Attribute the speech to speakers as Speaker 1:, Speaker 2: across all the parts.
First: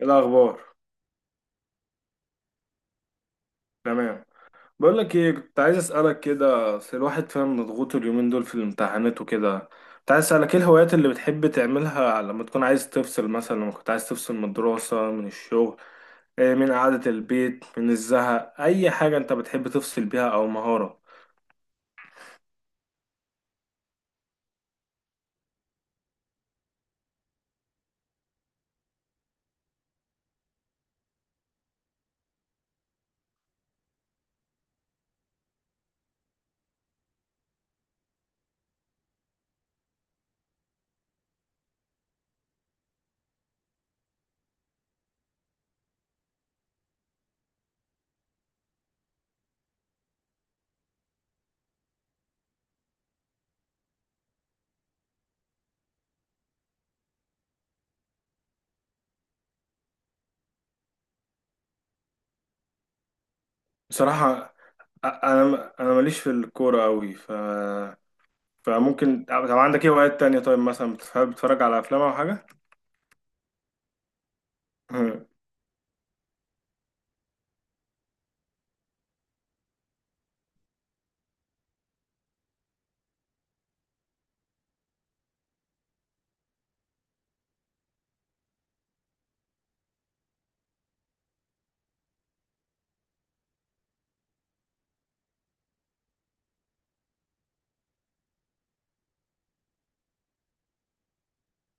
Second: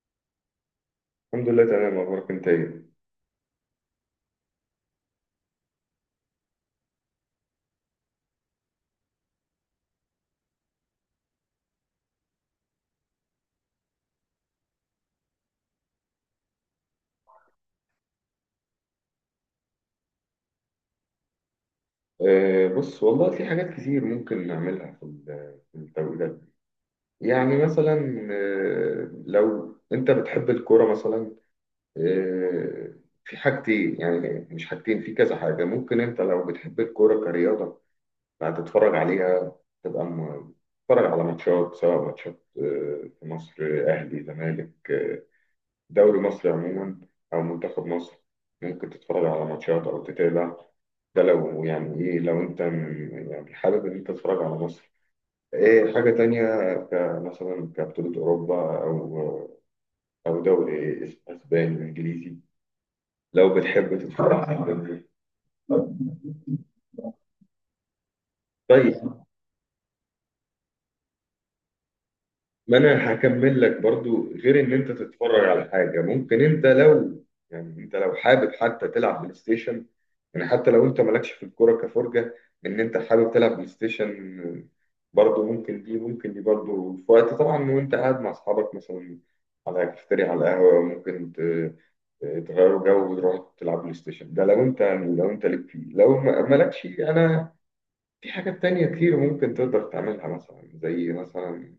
Speaker 1: إيه الأخبار؟
Speaker 2: الحمد لله تمام، اخبارك انت ايه؟
Speaker 1: تمام. بقول لك إيه، كنت عايز أسألك كده. أصل الواحد فاهم مضغوط اليومين دول في الامتحانات وكده. كنت عايز أسألك إيه الهوايات اللي بتحب تعملها لما تكون عايز تفصل، مثلا لما كنت عايز تفصل من الدراسة من الشغل. إيه، من قعدة البيت من الزهق، أي حاجة أنت بتحب تفصل بيها أو مهارة.
Speaker 2: بص والله في حاجات كتير ممكن نعملها في التوقيت ده. يعني مثلا، لو انت بتحب الكوره مثلا، آه، في حاجتين، يعني مش حاجتين، في كذا حاجه ممكن. انت لو بتحب الكوره كرياضه هتتفرج عليها، تبقى م- تتفرج على ماتشات، سواء ماتشات في مصر، اهلي زمالك، دوري مصر عموما، أو منتخب مصر. ممكن تتفرج على ماتشات أو تتابع. ده لو يعني إيه، لو أنت يعني حابب إن أنت تتفرج على مصر. إيه، حاجة تانية كمثلا كبطولة أوروبا، أو أو دوري إسباني إنجليزي، لو بتحب تتفرج
Speaker 1: بصراحة،
Speaker 2: على الدوري.
Speaker 1: أنا ماليش في الكورة أوي،
Speaker 2: طيب،
Speaker 1: فممكن. طب عندك إيه هوايات تانية، طيب مثلا بتحب تتفرج على أفلام أو حاجة؟
Speaker 2: ما انا هكمل لك برضو. غير ان انت تتفرج على حاجه، ممكن انت لو يعني انت لو حابب حتى تلعب بلاي ستيشن، يعني حتى لو انت مالكش في الكوره كفرجه، ان انت حابب تلعب بلاي ستيشن، برضو ممكن. دي برضو في وقت طبعا، وانت قاعد مع اصحابك مثلا على كافتيريا، على القهوه، ممكن تغيروا جو وتروحوا تلعب بلاي ستيشن. ده لو انت يعني لو انت ليك فيه، لو مالكش انا. في حاجات تانية كتير ممكن تقدر تعملها، مثلا زي مثلا،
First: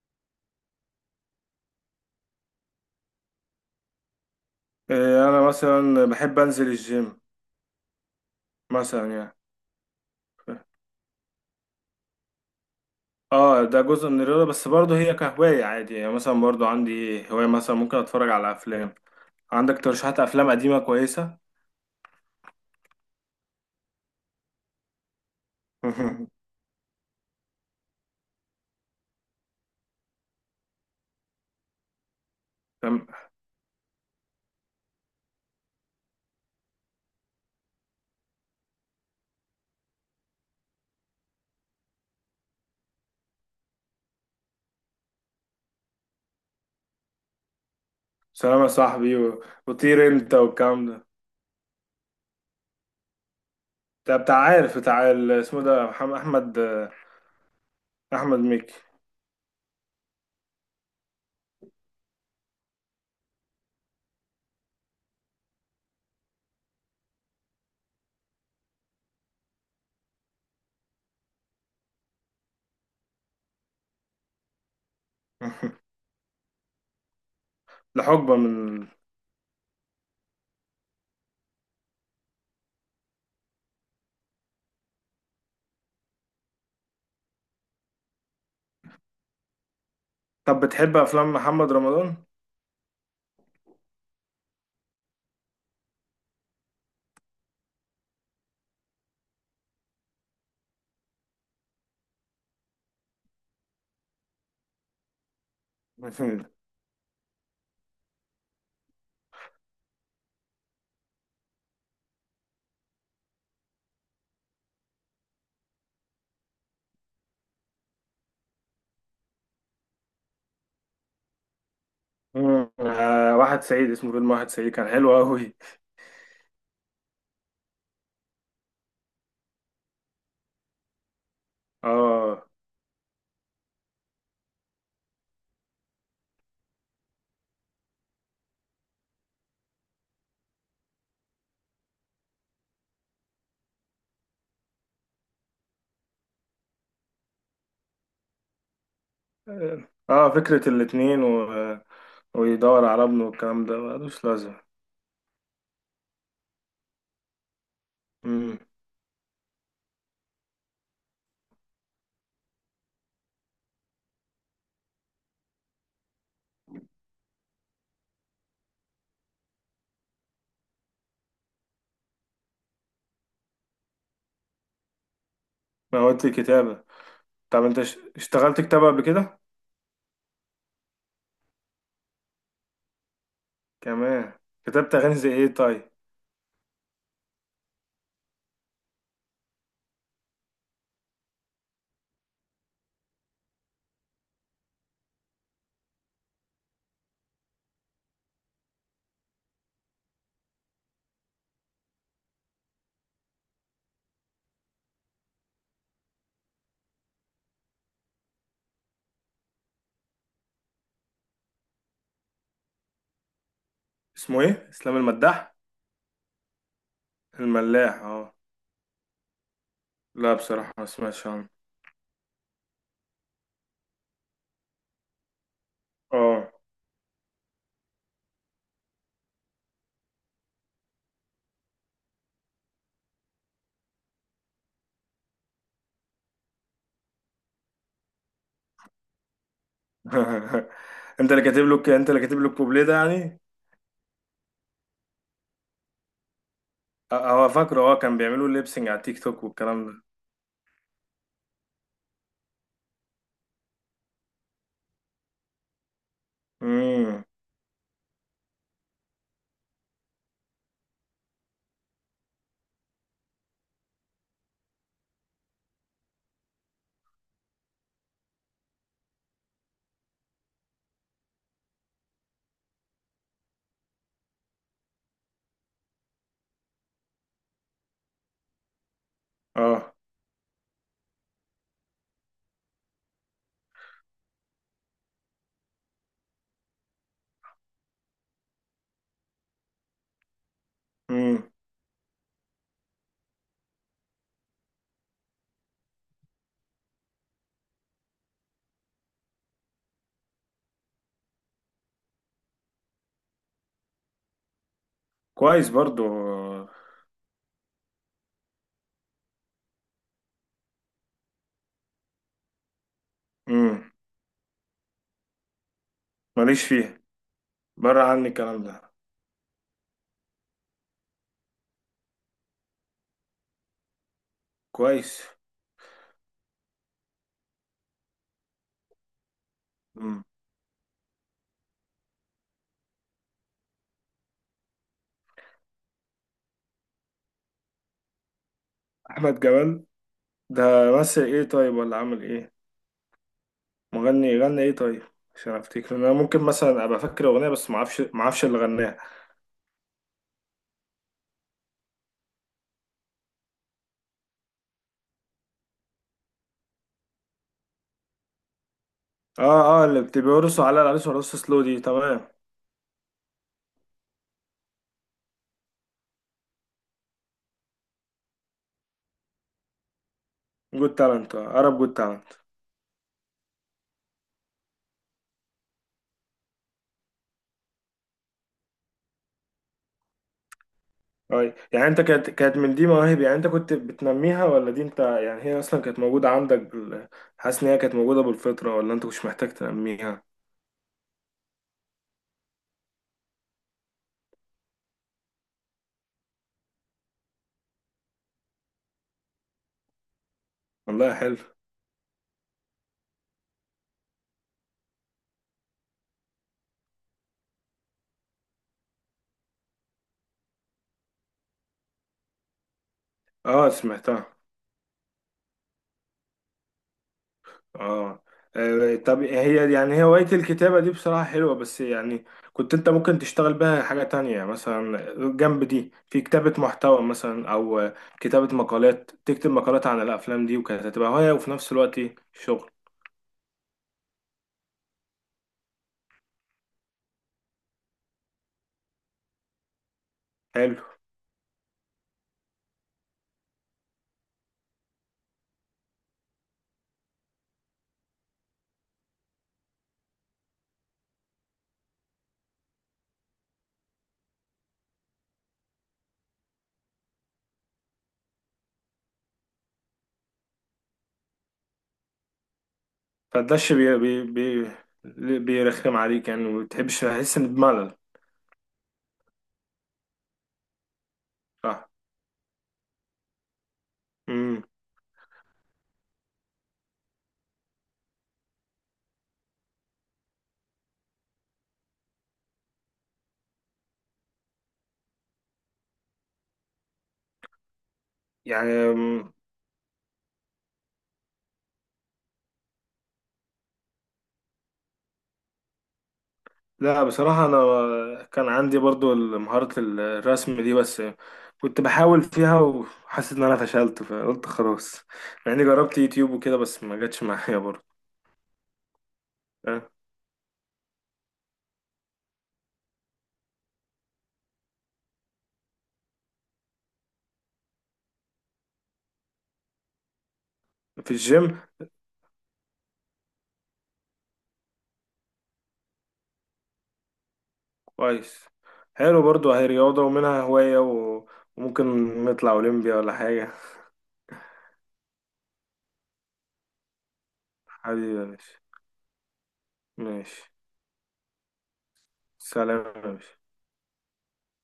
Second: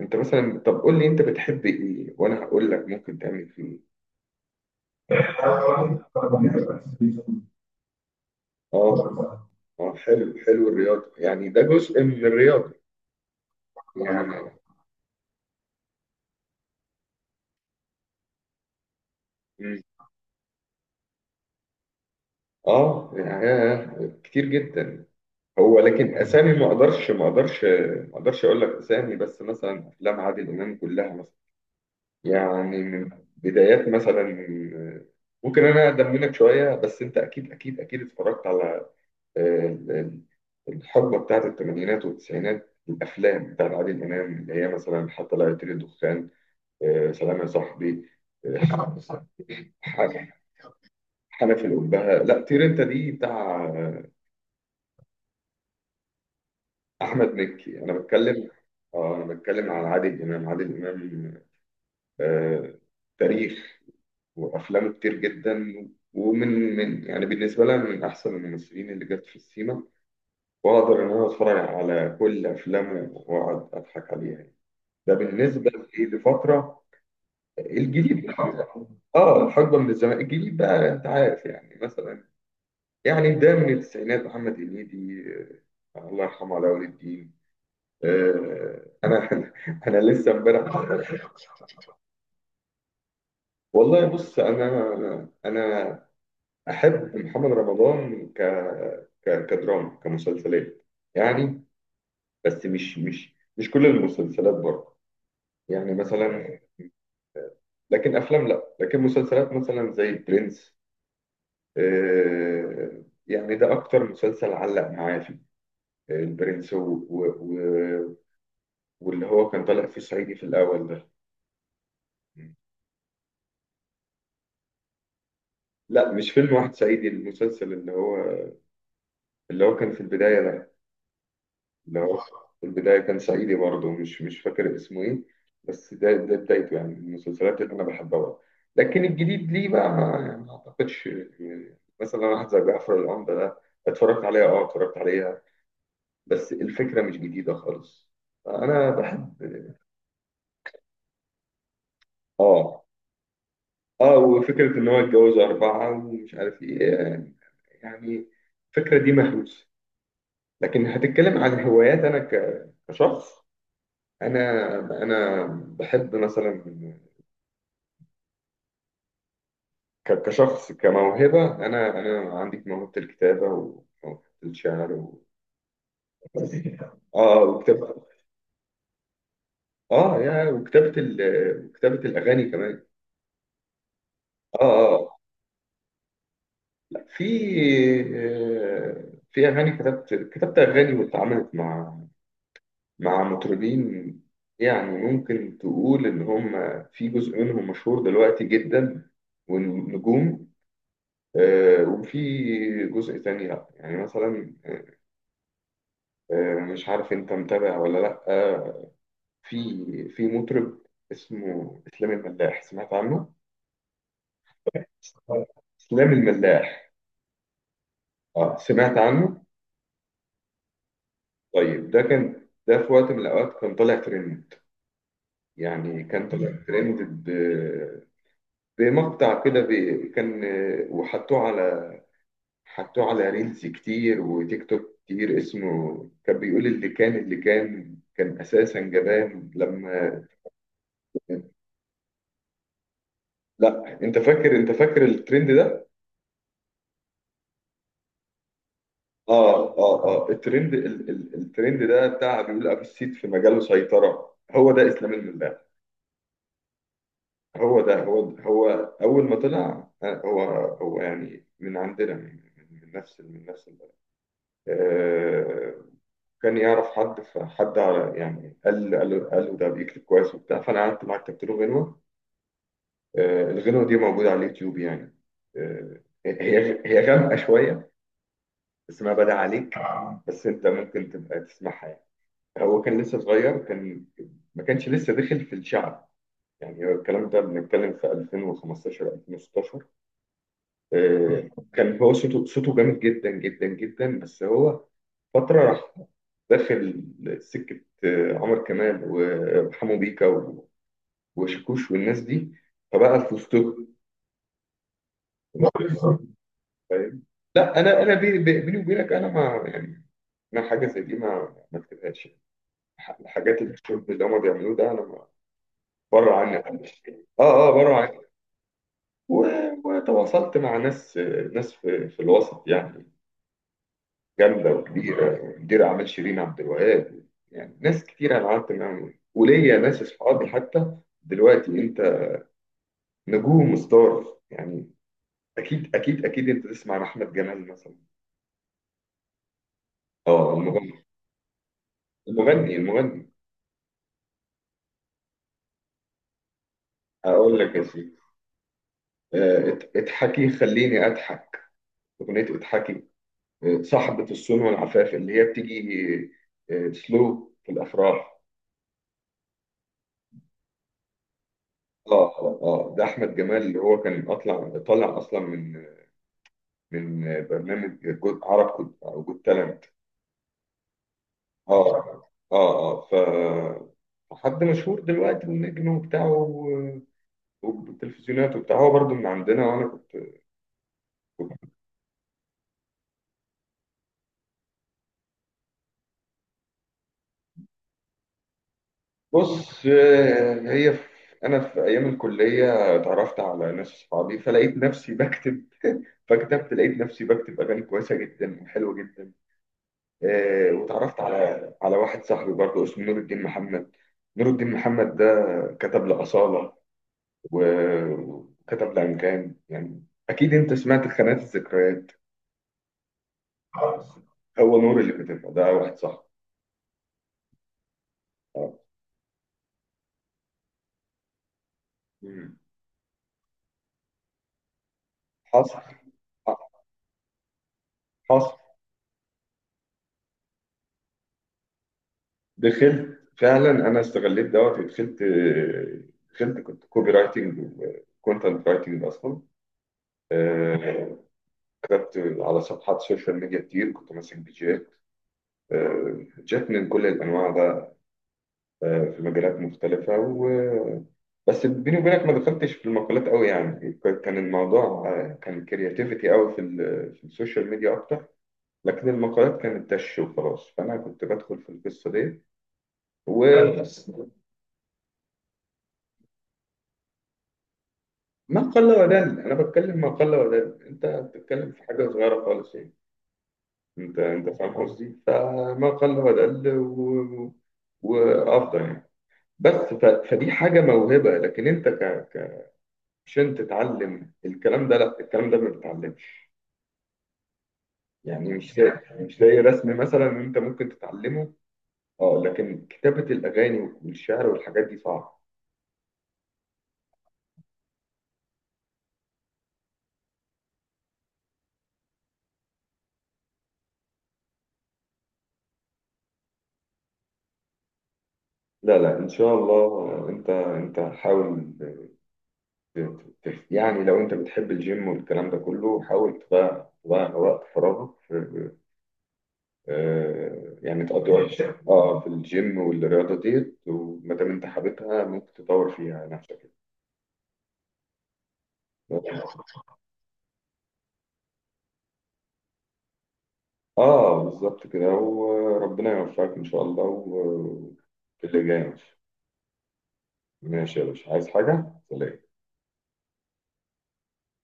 Speaker 2: انت مثلا طب قول لي انت بتحب ايه وانا هقول لك ممكن تعمل فيه إيه.
Speaker 1: إيه، أنا مثلا بحب أنزل الجيم مثلا يعني.
Speaker 2: اه، اه حلو حلو، الرياضة يعني ده جزء من الرياضة.
Speaker 1: اه، ده جزء من الرياضة
Speaker 2: يعني
Speaker 1: بس برضه هي كهواية عادي يعني، مثلا برضه عندي هواية مثلا ممكن اتفرج على افلام. عندك
Speaker 2: مم،
Speaker 1: ترشيحات افلام قديمة كويسة؟
Speaker 2: اه يعني كتير جدا. هو لكن اسامي ما اقدرش اقول لك اسامي، بس مثلا افلام عادل امام كلها مثلا، يعني
Speaker 1: تمام.
Speaker 2: من بدايات مثلا. ممكن انا اقدم منك شوية، بس انت اكيد اتفرجت على ال- ال- الحقبة بتاعت الثمانينات والتسعينات، الأفلام بتاعت عادل إمام، اللي هي مثلا حتى لا يطير الدخان، سلام يا صاحبي،
Speaker 1: سلام يا
Speaker 2: آه،
Speaker 1: صاحبي، وطير
Speaker 2: ح-
Speaker 1: انت والكلام ده.
Speaker 2: حنف الأبهة، لا طير أنت، دي بتاع
Speaker 1: بتاع عارف، بتاع اسمه ده، محمد احمد.
Speaker 2: أحمد مكي. أنا
Speaker 1: احمد
Speaker 2: بتكلم،
Speaker 1: مكي.
Speaker 2: آه أنا بتكلم على عادل إمام، عادل إمام، آه، تاريخ، وأفلامه كتير جدا. ومن من يعني بالنسبة لي أنا من أحسن الممثلين اللي جت في السينما، وأقدر إن أنا أتفرج على كل أفلامه وأقعد أضحك عليها. ده بالنسبه لإيه؟ لفتره. الجديد
Speaker 1: لحقبة
Speaker 2: بقى،
Speaker 1: من.
Speaker 2: اه الحقبه من الزمان الجديد بقى، انت عارف يعني مثلا، يعني ده من التسعينات، محمد هنيدي، الله يرحمه علاء ولي الدين، آه، انا، انا لسه
Speaker 1: طب
Speaker 2: امبارح.
Speaker 1: بتحب افلام محمد رمضان؟
Speaker 2: والله بص، انا احب محمد رمضان كدراما، كمسلسلات يعني. بس مش كل المسلسلات برضه، يعني مثلا، لكن افلام لا، لكن مسلسلات مثلا زي برنس، آه، يعني ده اكتر مسلسل علق معايا فيه، آه، البرنس و... و... واللي هو كان طالع فيه صعيدي في الاول ده.
Speaker 1: مم. آه، واحد سعيد، اسمه فيلم واحد سعيد، كان حلو قوي.
Speaker 2: لا، مش فيلم واحد صعيدي، المسلسل اللي هو كان في البداية ده، اللي هو
Speaker 1: اه،
Speaker 2: في البداية كان صعيدي برضه، مش فاكر اسمه ايه، بس ده بدايته، يعني من المسلسلات اللي انا بحبها برضه. لكن الجديد ليه بقى ما يعني ما اعتقدش. يعني مثلا واحد زي جعفر العمدة ده، اتفرجت عليها، اه اتفرجت عليها، بس الفكرة مش جديدة خالص. انا بحب،
Speaker 1: اه، فكرة الاتنين و...
Speaker 2: اه
Speaker 1: ويدور على ابنه والكلام ده
Speaker 2: اه،
Speaker 1: ملوش لازمة.
Speaker 2: وفكرة ان هو اتجوز اربعة، ومش عارف ايه يعني، يعني
Speaker 1: امم.
Speaker 2: الفكرة دي مهووسة. لكن هتتكلم عن هوايات، انا كشخص، انا انا بحب مثلا، كشخص كموهبة، انا عندي موهبة الكتابة وموهبة الشعر
Speaker 1: ما هو دي كتابة.
Speaker 2: اه،
Speaker 1: طب انت
Speaker 2: وكتابة،
Speaker 1: اشتغلت كتابة قبل كده؟
Speaker 2: اه يا، وكتابة وكتابة الاغاني كمان.
Speaker 1: كمان.
Speaker 2: اه
Speaker 1: كتبت اغاني
Speaker 2: اه،
Speaker 1: زي ايه طيب؟
Speaker 2: لا، في، آه، في اغاني، كتبت اغاني واتعاملت مع مع مطربين. يعني ممكن تقول إن هم في جزء منهم مشهور دلوقتي جدا، ونجوم، وفي جزء تاني لأ. يعني مثلا، مش عارف أنت متابع ولا لأ، في في مطرب اسمه إسلام الملاح، سمعت عنه؟
Speaker 1: اسمه ايه؟ اسلام المداح؟
Speaker 2: إسلام الملاح،
Speaker 1: الملاح، اه.
Speaker 2: اه سمعت عنه؟
Speaker 1: لا بصراحة ما سمعتش عنه.
Speaker 2: طيب، ده كان، ده في وقت من الأوقات كان طالع ترند، يعني كان
Speaker 1: اه.
Speaker 2: طالع ترند، زي مقطع كده كان وحطوه على، حطوه على ريلز كتير، وتيك توك كتير، اسمه كان بيقول، اللي كان كان اساسا جبان، لما،
Speaker 1: انت اللي كاتب له الكوبليه ده يعني؟
Speaker 2: لا انت فاكر، انت فاكر الترند ده؟
Speaker 1: هو فاكره، اه كان بيعملوا ليبسنج على تيك توك
Speaker 2: اه
Speaker 1: والكلام ده.
Speaker 2: اه اه الترند، ال ال الترند ده بتاع، بيقول ابو السيد في مجاله سيطرة. هو ده اسلام الملاح،
Speaker 1: امم.
Speaker 2: هو ده هو، اول ما طلع، هو يعني من عندنا، من نفس، من نفس البلد، آه، كان يعرف حد، فحد على- يعني، قال له ده بيكتب كويس وبتاع، فانا قعدت معاه كتبت له غنوه، الغنوه دي موجوده على اليوتيوب يعني، آه، هي غامقه شويه، اسمها بدع عليك،
Speaker 1: اه.
Speaker 2: بس انت ممكن تبقى تسمعها يعني. هو كان لسه صغير، كان ما كانش لسه داخل في الشعب، يعني هو الكلام ده بنتكلم في 2015 2016، آه،
Speaker 1: امم.
Speaker 2: كان هو صوته، صوته جامد جدا، بس هو فترة راح داخل سكة عمر كمال، وحمو بيكا وشاكوش والناس دي، فبقى في وسطهم.
Speaker 1: كويس برضو.
Speaker 2: فاهم؟ لا أنا، أنا بيني وبينك، أنا ما يعني، أنا حاجة زي دي ما كتبهاش يعني. الحاجات
Speaker 1: امم.
Speaker 2: الشرب اللي هما بيعملوه ده، أنا بره عني
Speaker 1: ماليش
Speaker 2: خالص.
Speaker 1: فيه.
Speaker 2: آه، آه بره
Speaker 1: بره
Speaker 2: عني.
Speaker 1: عني الكلام ده.
Speaker 2: و- وتواصلت مع ناس، ناس في في الوسط يعني، جامده
Speaker 1: كويس.
Speaker 2: وكبيره، مدير اعمال شيرين عبد الوهاب. يعني ناس كتير انا قعدت معاهم، وليا ناس
Speaker 1: مم.
Speaker 2: اصحابي حتى دلوقتي. انت، نجوم وستار يعني، اكيد انت تسمع عن احمد جمال مثلا.
Speaker 1: احمد جمال
Speaker 2: اه
Speaker 1: ده.
Speaker 2: المغني
Speaker 1: مثل ايه طيب ولا عمل ايه؟
Speaker 2: المغني المغني.
Speaker 1: مغني غنى ايه طيب؟ عشان افتكر انا ممكن مثلا ابقى فاكر اغنيه
Speaker 2: اقول
Speaker 1: بس
Speaker 2: لك
Speaker 1: ما
Speaker 2: يا
Speaker 1: اعرفش
Speaker 2: سيدي،
Speaker 1: ما اعرفش اللي غناها.
Speaker 2: اضحكي، خليني اضحك، اغنيه اضحكي، صاحبه الصون والعفاف، اللي هي بتيجي سلو في الافراح.
Speaker 1: اه، اه، اللي بيرقصوا على العريس ورقص سلو دي، تمام.
Speaker 2: اه آه، ده احمد جمال، اللي هو كان اطلع، طالع اصلا من من برنامج جزء عرب كود، او جود تالنت.
Speaker 1: جود تالنت، عرب جود
Speaker 2: اه
Speaker 1: تالنت.
Speaker 2: اه اه ف حد مشهور دلوقتي ونجم وبتاع، والتلفزيونات وبتاع، هو برضو من عندنا، وانا كنت.
Speaker 1: طيب، يعني انت كانت من دي مواهب، يعني انت كنت بتنميها ولا دي انت يعني هي اصلا كانت موجوده عندك بال... حاسس ان هي كانت موجوده بالفطره ولا انت مش محتاج
Speaker 2: بص،
Speaker 1: تنميها؟
Speaker 2: آه، هي في، انا في ايام الكليه اتعرفت على ناس اصحابي، فلقيت نفسي بكتب، فكتبت، لقيت نفسي بكتب اغاني كويسه جدا وحلوه جدا. آه
Speaker 1: والله
Speaker 2: واتعرفت
Speaker 1: حلو.
Speaker 2: على على واحد صاحبي برضه اسمه نور الدين محمد. نور الدين محمد ده كتب لأصالة وكتب لأنغام. يعني أكيد أنت سمعت خانات الذكريات،
Speaker 1: اه سمعتها.
Speaker 2: هو نور اللي كتبها. ده واحد صح.
Speaker 1: اه.
Speaker 2: آه.
Speaker 1: آه، طب هي هواية الكتابة دي بصراحة حلوة بس يعني
Speaker 2: مم.
Speaker 1: كنت انت ممكن تشتغل بها حاجة تانية مثلا، جنب
Speaker 2: حصل،
Speaker 1: دي في كتابة محتوى مثلا او
Speaker 2: حصل،
Speaker 1: كتابة مقالات، تكتب مقالات عن الافلام دي، وكانت هتبقى هواية وفي نفس الوقت شغل.
Speaker 2: دخلت فعلا، أنا استغليت دوت ودخلت، دخلت كنت كوبي رايتنج وكونتنت رايتنج أصلا.
Speaker 1: حلو.
Speaker 2: آه، كتبت على صفحات سوشيال ميديا كتير، كنت ماسك بيجات، جات من كل الأنواع بقى، في مجالات مختلفة، و بس بيني وبينك ما دخلتش في المقالات قوي، يعني كان الموضوع كان كرياتيفيتي قوي في, في السوشيال ميديا أكتر. لكن المقالات كانت دش وخلاص، فأنا كنت بدخل في القصة دي
Speaker 1: فداش بي
Speaker 2: وبس.
Speaker 1: بي بي بيرخم عليك يعني، وما بتحبش تحس ان بملل.
Speaker 2: ما قل ودل، أنا بتكلم ما قل ودل، أنت بتتكلم في
Speaker 1: صح.
Speaker 2: حاجة صغيرة خالص يعني. أنت
Speaker 1: امم.
Speaker 2: فاهم قصدي، فما قل ودل وأفضل يعني. بس فدي حاجة موهبة. لكن أنت ك... عشان تتعلم الكلام ده، لا الكلام ده ما بيتعلمش. يعني مش زي،
Speaker 1: يعني.
Speaker 2: مش زي رسم مثلا انت ممكن تتعلمه، اه، لكن كتابة الأغاني والشعر والحاجات دي صعبة.
Speaker 1: لا بصراحة أنا كان عندي برضو مهارة الرسم دي بس كنت بحاول فيها وحاسس إن أنا فشلت فقلت خلاص. مع إني جربت يوتيوب وكده بس ما جاتش معايا برضو.
Speaker 2: لا لا ان شاء
Speaker 1: أه.
Speaker 2: الله، انت حاول يعني لو انت بتحب الجيم والكلام ده كله، حاول تضيع، تضيع وقت فراغك في يعني
Speaker 1: في
Speaker 2: تقضي وقت،
Speaker 1: الجيم.
Speaker 2: اه في الجيم والرياضة ديت. وما دام انت حاببها، ممكن تطور فيها نفسك.
Speaker 1: كويس. حلو برضو، هي رياضة ومنها هواية و... وممكن نطلع أولمبيا ولا حاجة.
Speaker 2: اه بالظبط كده، وربنا يوفقك ان شاء الله
Speaker 1: حبيبي يا
Speaker 2: في
Speaker 1: باشا.
Speaker 2: اللي جاي. ماشي،
Speaker 1: ماشي.
Speaker 2: ماشي يا باشا، عايز حاجة؟ سلام.
Speaker 1: سلام يا باشا.